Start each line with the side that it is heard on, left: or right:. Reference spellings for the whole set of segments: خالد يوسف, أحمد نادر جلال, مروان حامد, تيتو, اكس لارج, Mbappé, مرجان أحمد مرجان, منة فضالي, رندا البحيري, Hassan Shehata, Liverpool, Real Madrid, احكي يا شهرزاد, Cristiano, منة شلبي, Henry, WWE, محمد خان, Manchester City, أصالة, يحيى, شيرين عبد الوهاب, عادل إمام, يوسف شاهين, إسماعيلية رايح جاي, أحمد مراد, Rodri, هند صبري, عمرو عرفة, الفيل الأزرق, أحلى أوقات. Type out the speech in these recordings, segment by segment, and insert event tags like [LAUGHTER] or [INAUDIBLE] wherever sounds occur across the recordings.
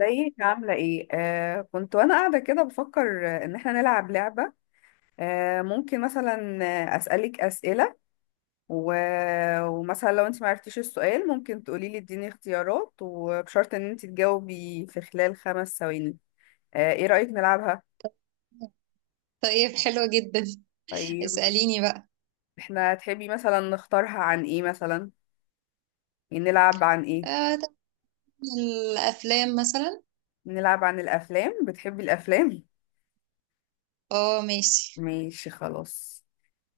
left: ازيك؟ عاملة ايه؟ كنت وانا قاعدة كده بفكر ان احنا نلعب لعبة. ممكن مثلا اسألك اسئلة و... ومثلا لو انت معرفتيش السؤال ممكن تقولي لي اديني اختيارات، وبشرط ان انت تجاوبي في خلال 5 ثواني. ايه رأيك نلعبها؟
right: طيب، حلو جدا.
left: طيب،
right: اسأليني بقى.
left: احنا تحبي مثلا نختارها عن ايه مثلا؟ يعني نلعب عن ايه؟
right: طب، الأفلام مثلا.
left: نلعب عن الافلام، بتحبي الافلام؟
right: اه، ماشي.
left: ماشي خلاص.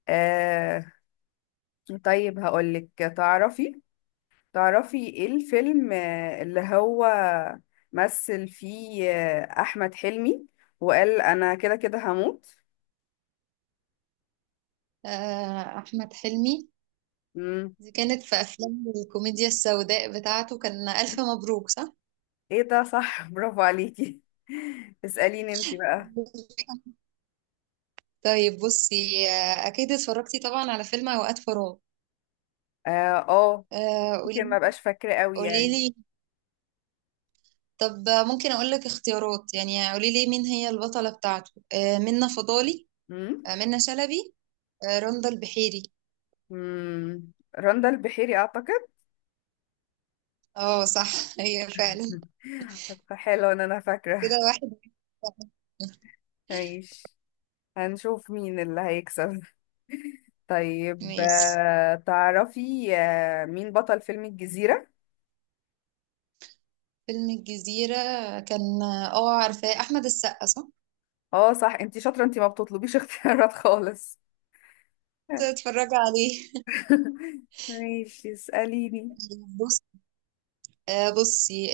left: آه طيب هقولك، تعرفي تعرفي ايه الفيلم اللي هو مثل فيه احمد حلمي وقال انا كده كده هموت.
right: أحمد حلمي،
left: امم
right: دي كانت في أفلام الكوميديا السوداء بتاعته. كان ألف مبروك، صح؟
left: ايه ده، صح، برافو عليكي. [LAUGHS] اسأليني انتي بقى.
right: طيب، بصي، أكيد اتفرجتي طبعا على فيلم أوقات فراغ.
left: اه
right: آه قولي
left: يمكن ما بقاش فاكرة قوي يعني.
right: قوليلي طب ممكن أقول لك اختيارات، يعني قوليلي مين هي البطلة بتاعته. منة فضالي،
left: امم
right: منة شلبي، رندا البحيري.
left: امم رندا البحيري اعتقد.
right: اه، صح. [LAUGHS] هي فعلا.
left: [LAUGHS] حلو ان انا
right: كده
left: فاكرة.
right: واحد.
left: ماشي، هنشوف مين اللي هيكسب. طيب
right: ماشي.
left: تعرفي مين بطل فيلم الجزيرة؟
right: فيلم الجزيرة كان، اه، عارفاه؟ أحمد السقا، صح؟
left: اه صح، انتي شاطرة، انتي ما بتطلبيش اختيارات خالص.
right: تتفرجي عليه.
left: [LAUGHS] ماشي اسأليني.
right: [LAUGHS] بص، بصي،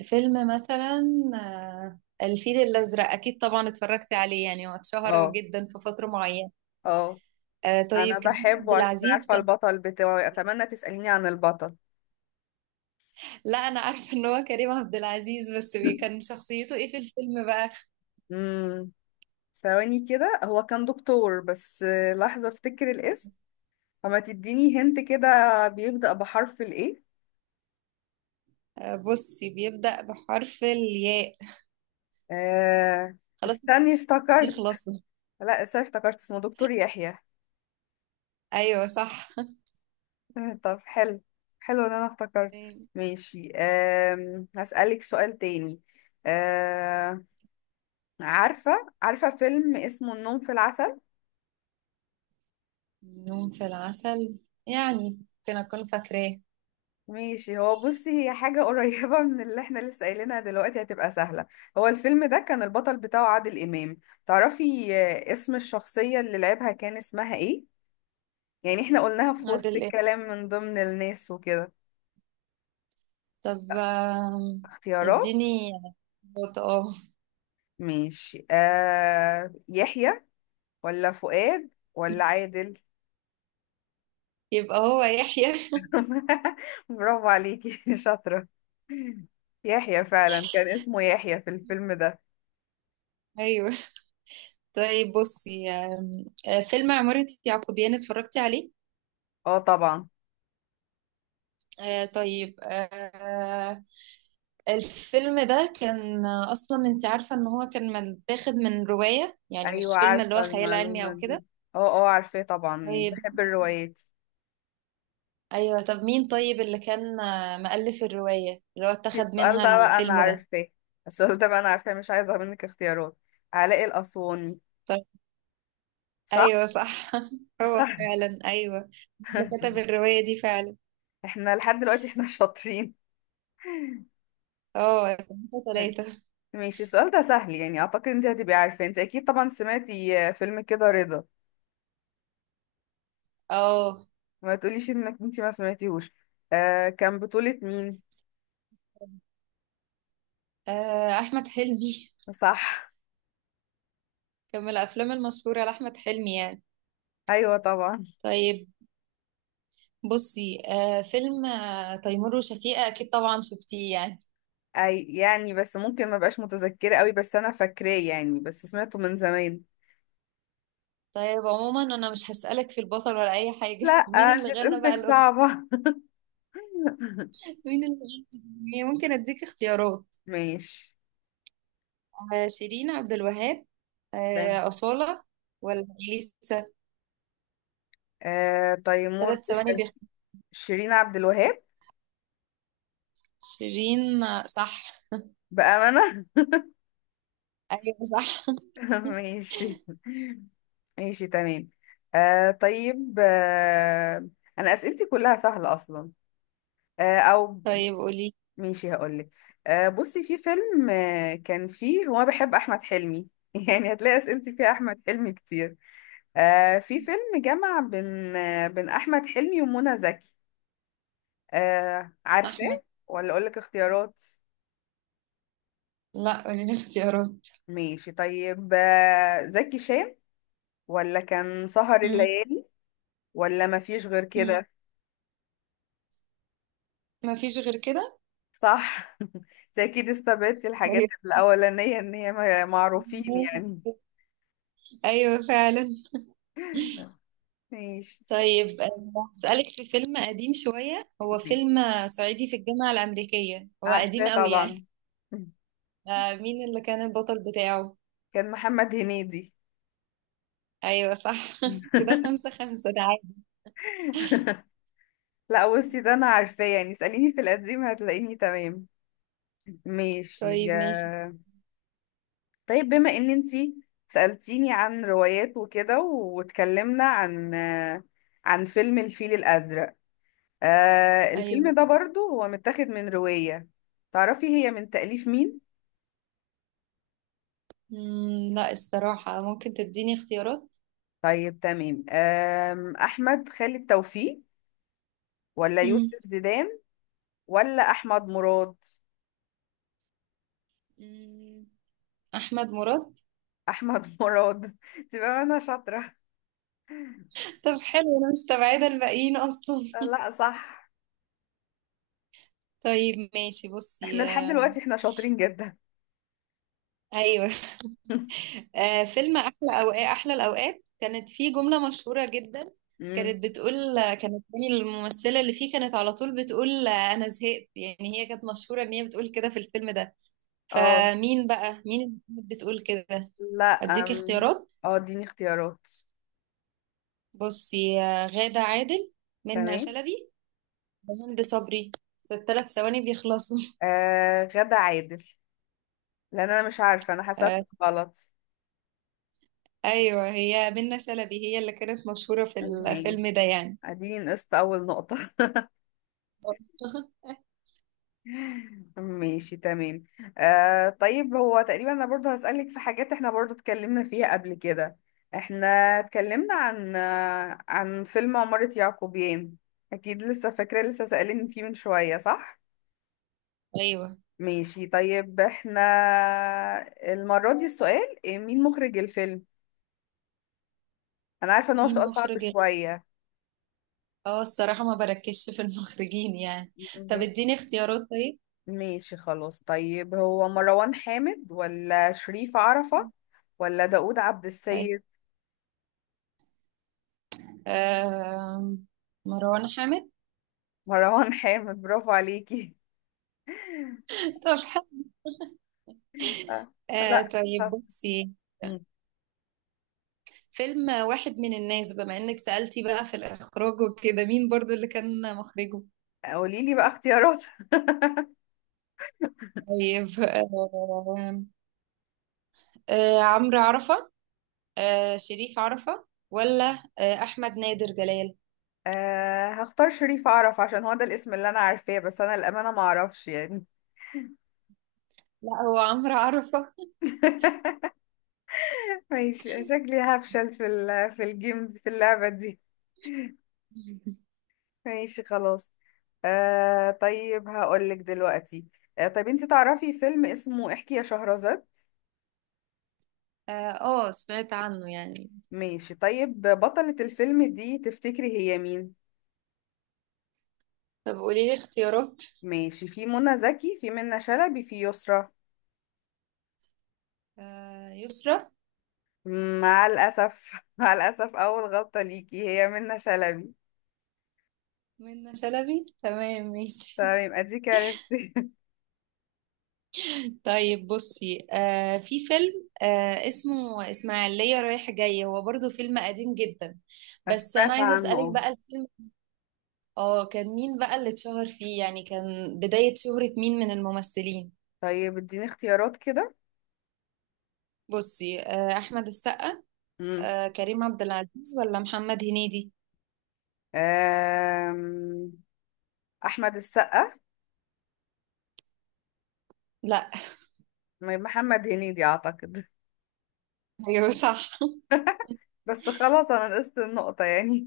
right: الفيلم مثلا. آه، الفيل الأزرق أكيد طبعا اتفرجت عليه، يعني هو اتشهر
left: اه
right: جدا في فترة معينة.
left: اه،
right: طيب،
left: انا
right: كريم عبد
left: بحبه عشان
right: العزيز
left: عارفة
right: كان.
left: البطل بتاعي، اتمنى تسأليني عن البطل.
right: لا، أنا عارفة إن هو كريم عبد العزيز، بس كان شخصيته إيه في الفيلم بقى؟
left: امم ثواني كده، هو كان دكتور بس لحظة افتكر الاسم. فما تديني هنت كده، بيبدأ بحرف الايه؟
right: بصي، بيبدأ بحرف الياء.
left: آه،
right: خلاص.
left: استني افتكرت.
right: يخلصوا.
left: لا استني افتكرت، اسمه دكتور يحيى.
right: أيوه صح.
left: [LAUGHS] طب حلو، حلو ان انا افتكرت. ماشي هسألك سؤال تاني. أم... عارفة عارفة فيلم اسمه النوم في العسل؟
right: يوم في العسل، يعني ممكن أكون فاكراه.
left: ماشي هو بصي، هي حاجة [LAUGHS] قريبة من اللي احنا لسه قايلينها دلوقتي، هتبقى سهلة. هو الفيلم ده كان البطل بتاعه عادل إمام، تعرفي اسم الشخصية اللي لعبها كان اسمها ايه؟ يعني احنا قلناها في وسط
right: عادل إيه؟
left: الكلام من ضمن الناس وكده.
right: طب،
left: اختيارات.
right: اديني نقطة. اه.
left: ماشي يحيى، ولا فؤاد، ولا
right: [LAUGHS]
left: عادل؟
right: يبقى هو يحيى. [LAUGHS]
left: [LAUGHS] برافو عليكي شاطرة، يحيى فعلا كان اسمه يحيى في الفيلم ده.
right: أيوه. طيب، بصي، فيلم عمارة يعقوبيان اتفرجتي عليه.
left: اه طبعا.
right: طيب، الفيلم ده كان أصلا، أنت عارفة إن هو كان متاخد من رواية، يعني
left: ايوه
right: مش فيلم اللي هو
left: عارفة
right: خيال علمي
left: المعلومة
right: أو
left: دي.
right: كده.
left: اه اه عارفاه طبعا، يعني
right: طيب.
left: بحب الروايات.
right: ايوه، طب مين، طيب اللي كان مؤلف الرواية اللي هو اتخذ
left: السؤال
right: منها
left: ده بقى انا
right: الفيلم ده.
left: عارفاه السؤال ده بقى انا عارفاه، مش عايزة منك اختيارات، علاء الأسواني،
right: طب
left: صح؟
right: ايوه صح. [LAUGHS] هو
left: صح.
right: فعلا ايوه. اللي كتب
left: [LAUGHS]
right: الرواية دي فعلا.
left: احنا لحد دلوقتي شاطرين.
right: اه. ثلاثة.
left: ماشي، السؤال ده سهل يعني، اعتقد انت هتبقي عارفة، انت اكيد طبعا سمعتي فيلم كده رضا،
right: اه.
left: ما تقوليش انك انت ما سمعتيهوش. كان بطولة مين؟
right: احمد حلمي.
left: صح.
right: [LAUGHS] كان من الافلام المشهورة لاحمد حلمي يعني.
left: ايوه طبعا.
right: طيب، بصي، فيلم تيمور وشفيقة اكيد طبعا شفتيه يعني.
left: اي يعني، بس ممكن ما بقاش متذكره قوي، بس انا فاكراه يعني، بس سمعته من زمان.
right: طيب، عموما انا مش هسألك في البطل ولا اي حاجة.
left: لا
right: [LAUGHS] مين
left: انت
right: اللي غنى بقى
left: اسئلتك
right: الأغنية؟
left: صعبه. [LAUGHS]
right: [LAUGHS] مين اللي غنى الأغنية؟ ممكن اديك اختيارات.
left: ماشي
right: شيرين عبد الوهاب،
left: تمام.
right: أصالة، ولا إليسا؟
left: آه تيمور
right: 3 ثواني
left: وش- شيرين عبد الوهاب.
right: شيرين، صح.
left: بامانه.
right: أيوة صح.
left: [LAUGHS] ماشي، ماشي تمام. آه طيب آه انا اسئلتي كلها سهله اصلا. آه او
right: طيب قولي.
left: ماشي هقولك. بصي في فيلم كان فيه هو، أنا بحب أحمد حلمي [LAUGHS] يعني هتلاقي أسئلتي فيها أحمد حلمي كتير. في فيلم جمع بين بين أحمد حلمي ومنى زكي، عارفاه
right: أحمد
left: ولا أقولك اختيارات؟
right: لا، قولي لي اختيارات.
left: ماشي طيب، زكي شان، ولا كان سهر
right: مم،
left: الليالي، ولا مفيش غير
right: مم.
left: كده؟
right: ما فيش غير كده.
left: صح. [LAUGHS] أنت أكيد استبعدتي الحاجات
right: طيب
left: الأولانية إن هي معروفين يعني.
right: أيوة فعلا.
left: [LAUGHS] ماشي.
right: طيب، هسألك في فيلم قديم شوية، هو فيلم صعيدي في الجامعة الأمريكية، هو
left: عارفاه
right: قديم قوي
left: طبعا.
right: يعني.
left: [LAUGHS]
right: مين اللي كان البطل بتاعه؟
left: كان محمد هنيدي.
right: أيوة صح. [LAUGHS] كده
left: [LAUGHS]
right: خمسة خمسة ده عادي.
left: لا بصي ده انا عارفاه يعني، اسأليني في القديم هتلاقيني تمام. ماشي
right: طيب ماشي.
left: يا- طيب بما ان انتي سألتيني عن روايات وكده، واتكلمنا عن فيلم الفيل الأزرق،
right: أيوة.
left: الفيلم ده برضو هو متاخد من رواية، تعرفي هي من تأليف مين؟
right: مم، لا، الصراحة ممكن تديني اختيارات.
left: طيب تمام أحمد خالد توفيق، ولا
right: مم.
left: يوسف زيدان، ولا أحمد مراد؟
right: مم، أحمد مراد.
left: احمد مراد. [LAUGHS] تبقى انا شاطره.
right: طب حلو، أنا مستبعدة الباقيين أصلا.
left: لا صح.
right: [LAUGHS] طيب ماشي،
left: احنا
right: بصي،
left: لحد دلوقتي احنا شاطرين جدا.
right: أيوه.
left: [LAUGHS]
right: فيلم أحلى أوقات، أحلى الأوقات كانت فيه جملة مشهورة جدا.
left: امم
right: كانت بتقول، كانت مين الممثلة اللي فيه كانت على طول بتقول أنا زهقت، يعني هي كانت مشهورة إن هي بتقول كده في الفيلم ده.
left: اه.
right: فمين بقى، مين اللي كانت بتقول كده؟
left: لا
right: أديك اختيارات.
left: اه اديني اختيارات.
right: بصي غادة عادل، منى
left: تمام.
right: شلبي، هند صبري، في الثلاث ثواني بيخلصوا. [LAUGHS]
left: غدا عادل، لان انا مش عارفه، انا حسيت
right: آه،
left: غلط.
right: ايوه، هي منة شلبي، هي اللي كانت مشهورة في الفيلم
left: ماشي،
right: ده يعني.
left: اديني نقصت اول نقطه. [LAUGHS]
right: [LAUGHS]
left: ماشي تمام. طيب هو تقريبا انا برضه هسألك في حاجات احنا برضه اتكلمنا فيها قبل كده. احنا اتكلمنا عن عن فيلم عمارة يعقوبيان، اكيد لسه فاكرة، لسه سألني فيه من شوية صح.
right: ايوه،
left: ماشي طيب، احنا المرة دي السؤال إيه، مين مخرج الفيلم؟ انا عارفة ان هو
right: مين
left: سؤال صعب
right: مخرج
left: شوية.
right: اه، الصراحة ما بركزش في المخرجين يعني. طب
left: ماشي،
right: اديني اختيارات طيب.
left: ماشي خلاص، طيب هو مروان حامد، ولا شريف عرفة، ولا داوود عبد
right: أيوة.
left: السيد؟
right: آه، مروان حامد.
left: مروان حامد، برافو عليكي.
right: [LAUGHS] طب حلو.
left: آه، لا
right: طيب، بصي فيلم واحد من الناس، بما انك سألتي بقى في الاخراج وكده، مين برضو اللي كان مخرجه؟
left: قولي لي بقى اختيارات. [LAUGHS]
right: طيب، عمرو عرفة، شريف عرفة، ولا أحمد نادر جلال.
left: أه هختار شريف اعرف، عشان هو ده الاسم اللي انا عارفاه، بس انا الامانه ما اعرفش يعني.
right: لا، هو عمرو عرفة.
left: [LAUGHS] ماشي شكلي هفشل في اللعبه دي. ماشي خلاص. أه طيب هقول لك دلوقتي، أه طيب انت تعرفي فيلم اسمه احكي يا شهرزاد؟
right: اه، سمعت عنه يعني.
left: ماشي، طيب بطلة الفيلم دي تفتكري هي مين؟
right: طب قولي لي اختيارات.
left: ماشي، في منى زكي، في منى شلبي، في يسرى.
right: آه يسرا.
left: مع الأسف. [LAUGHS] مع الأسف، أول غلطة ليكي، هي منة شلبي.
right: منة شلبي تمام ماشي.
left: تمام يبقى ديك عرفتي.
right: [LAUGHS] طيب بصي في فيلم اسمه إسماعيلية رايح جاي، هو برضو فيلم قديم جدا.
left: [LAUGHS]
right: بس أنا
left: سمعت
right: عايزة
left: عنه
right: أسألك
left: اه.
right: بقى الفيلم. اه، كان مين بقى اللي اتشهر فيه يعني، كان بداية شهرة مين من الممثلين.
left: طيب اديني اختيارات كده.
right: بصي أحمد السقا،
left: مم.
right: كريم عبد العزيز، ولا محمد هنيدي.
left: آم، أحمد السقا.
right: لا. [LAUGHS]
left: محمد هنيدي أعتقد.
right: ايوه صح.
left: [LAUGHS] بس خلاص أنا نقصت النقطة يعني.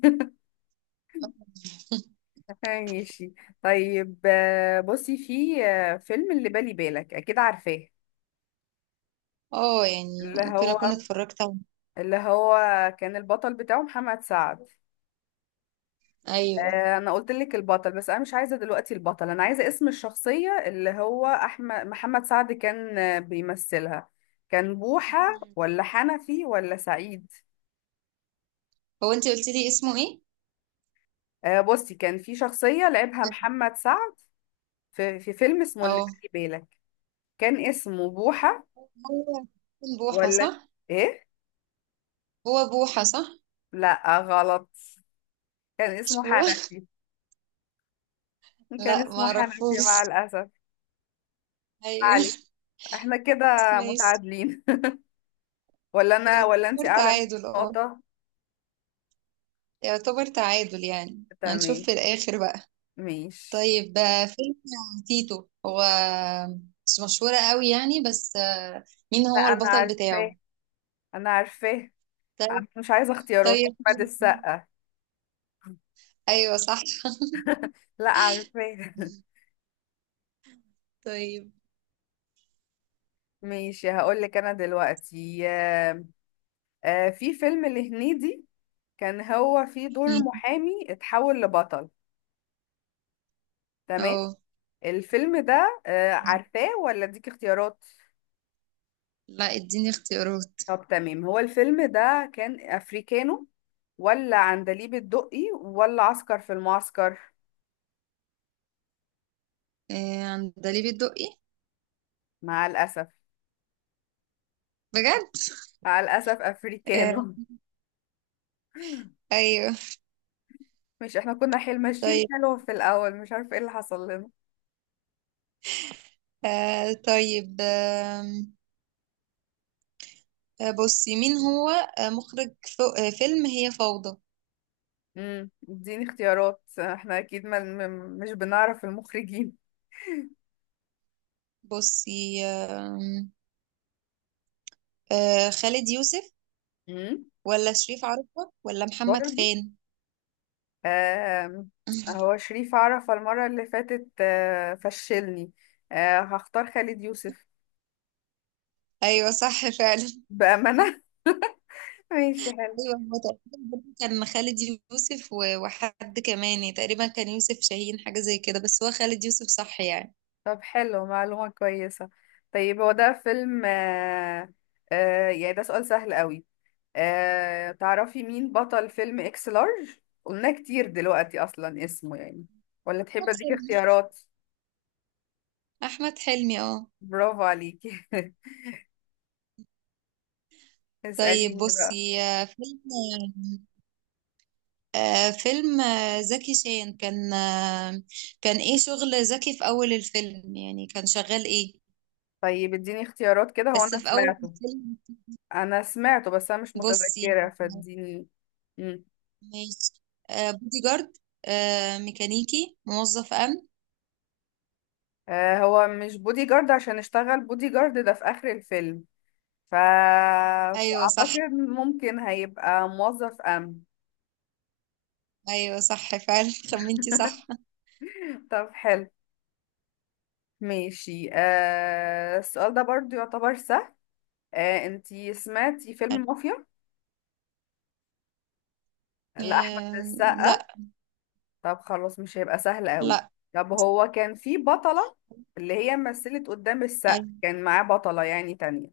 left: [LAUGHS] ماشي طيب بصي في فيلم اللي بالي بالك، أكيد عارفاه.
right: اه، يعني
left: اللي
right: ممكن
left: هو
right: اكون اتفرجت عليه.
left: اللي هو كان البطل بتاعه محمد سعد.
right: ايوه.
left: انا قلت لك البطل، بس انا مش عايزه دلوقتي البطل، انا عايزه اسم الشخصيه اللي هو احمد محمد سعد كان بيمثلها. كان بوحه، ولا حنفي، ولا سعيد؟
right: هو انت قلت لي اسمه ايه؟
left: بصي كان في شخصيه لعبها محمد سعد في فيلم اسمه اللي
right: اه،
left: بالي بالك، كان اسمه بوحه،
right: هو بوحة
left: ولا
right: صح،
left: ايه؟
right: هو بوحة صح،
left: لا غلط، كان
right: مش
left: اسمه
right: هو.
left: حنفي.
right: [LAUGHS]
left: كان
right: لا، ما
left: اسمه حنفي
right: اعرفوش.
left: مع الاسف. ما
right: ايوه.
left: عليك، احنا كده
right: بس ماشي.
left: متعادلين. [LAUGHS] ولا انا ولا انت
right: يعتبر
left: اعلى من
right: تعادل، اه،
left: نقطه.
right: يعتبر تعادل، يعني هنشوف
left: تمام
right: في الاخر بقى.
left: ماشي.
right: طيب، فيلم تيتو، هو مش مشهورة قوي يعني، بس مين
left: لا
right: هو
left: انا
right: البطل
left: عارفاه،
right: بتاعه؟
left: انا عارفاه، أنا مش عايزه اختيارات،
right: طيب
left: احمد
right: حلو.
left: السقا.
right: ايوه صح.
left: لا عارفاه. [LAUGHS]
right: طيب.
left: ماشي هقول لك انا دلوقتي، في فيلم لهنيدي كان هو فيه دور
right: مم.
left: محامي اتحول لبطل، تمام؟
right: اه،
left: الفيلم ده عارفاه ولا اديك اختيارات؟
right: لا، اديني اختيارات.
left: طب تمام، هو الفيلم ده كان افريكانو، ولا عندليب الدقي، ولا عسكر في المعسكر؟
right: عندليب الدقي.
left: مع الاسف،
right: بجد.
left: مع الاسف
right: آه،
left: افريكانو.
right: ايوه.
left: مش احنا كنا حيل ماشيين
right: طيب،
left: حلو في الاول، مش عارفه ايه اللي حصل لنا.
right: طيب، بصي، مين هو مخرج فيلم هي فوضى.
left: اديني اختيارات، احنا اكيد ما م- مش بنعرف المخرجين.
right: بصي، خالد يوسف،
left: امم
right: ولا شريف عرفة، ولا محمد
left: برضو
right: خان؟
left: آم، هو
right: [LAUGHS]
left: شريف عرفة المرة اللي فاتت فشلني. هختار خالد يوسف،
right: ايوه صح فعلا.
left: بأمانة. [LAUGHS] ماشي حلو.
right: أيوه، هو تقريبا برضه كان خالد يوسف وحد كمان يعني، تقريبا كان يوسف شاهين، حاجة زي كده، بس هو خالد يوسف صح يعني.
left: طب حلو معلومة كويسة. طيب هو ده فيلم يعني ده سؤال سهل قوي. تعرفي مين بطل فيلم اكس لارج؟ قلنا كتير دلوقتي اصلا اسمه يعني، ولا
right: أحمد
left: تحبي اديك
right: حلمي.
left: اختيارات؟
right: أحمد حلمي، اه.
left: برافو عليكي. [LAUGHS]
right: طيب
left: اسأليني بقى.
right: بصي فيلم فيلم زكي شان كان، كان ايه شغل زكي في أول الفيلم، يعني كان شغال ايه،
left: طيب اديني اختيارات كده، هو
right: بس
left: انا
right: في أول
left: سمعته،
right: الفيلم.
left: انا سمعته بس انا مش
right: بصي
left: متذكرة
right: آه،
left: فاديني. مم.
right: ماشي. بودي جارد، ميكانيكي، موظف أمن.
left: آه هو مش بودي جارد، عشان اشتغل بودي جارد ده في اخر الفيلم،
right: أيوه صح.
left: فاعتقد ممكن هيبقى موظف امن.
right: أيوه صح فعلا. [LAUGHS] خمنتي
left: [LAUGHS]
right: صح.
left: طب حلو. ماشي، آه السؤال ده برضو يعتبر سهل. آه انتي سمعتي فيلم مافيا لأحمد
right: لا.
left: السقا؟ طب خلاص، مش هيبقى سهل قوي.
right: لا.
left: طب هو كان في بطلة، اللي هي مثلت قدام السقا،
right: أيوة.
left: كان معاه بطلة يعني تانية.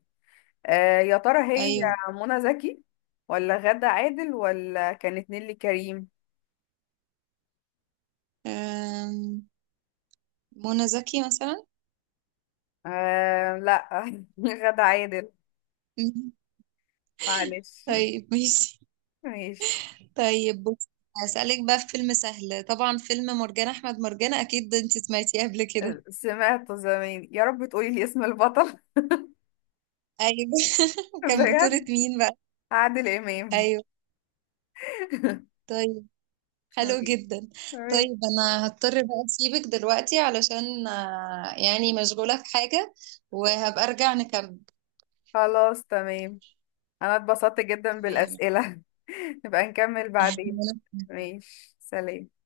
left: آه يا ترى هي
right: أيوه.
left: منى زكي، ولا غادة عادل، ولا كانت نيللي كريم؟
right: آم، منى زكي مثلا.
left: آه لا. [LAUGHS] غادة عادل،
right: مم.
left: معلش.
right: طيب ماشي.
left: ماشي.
right: طيب بص، هسألك بقى في فيلم سهل طبعا، فيلم مرجان أحمد مرجان، أكيد ده أنت سمعتيه قبل كده.
left: سمعت زمان، يا رب تقولي لي اسم البطل. [LAUGHS]
right: أيوه. [LAUGHS] كان بطولة
left: بجد،
right: مين بقى؟
left: عادل إمام.
right: أيوه، طيب،
left: [LAUGHS]
right: حلو جدا.
left: ماشي.
right: طيب، أنا هضطر بقى أسيبك دلوقتي علشان يعني مشغولة في حاجة، وهبقى أرجع نكمل.
left: خلاص تمام، انا اتبسطت جدا
right: تمام.
left: بالاسئله. [LAUGHS] نبقى نكمل بعدين.
right: [LAUGHS]
left: ماشي سلام.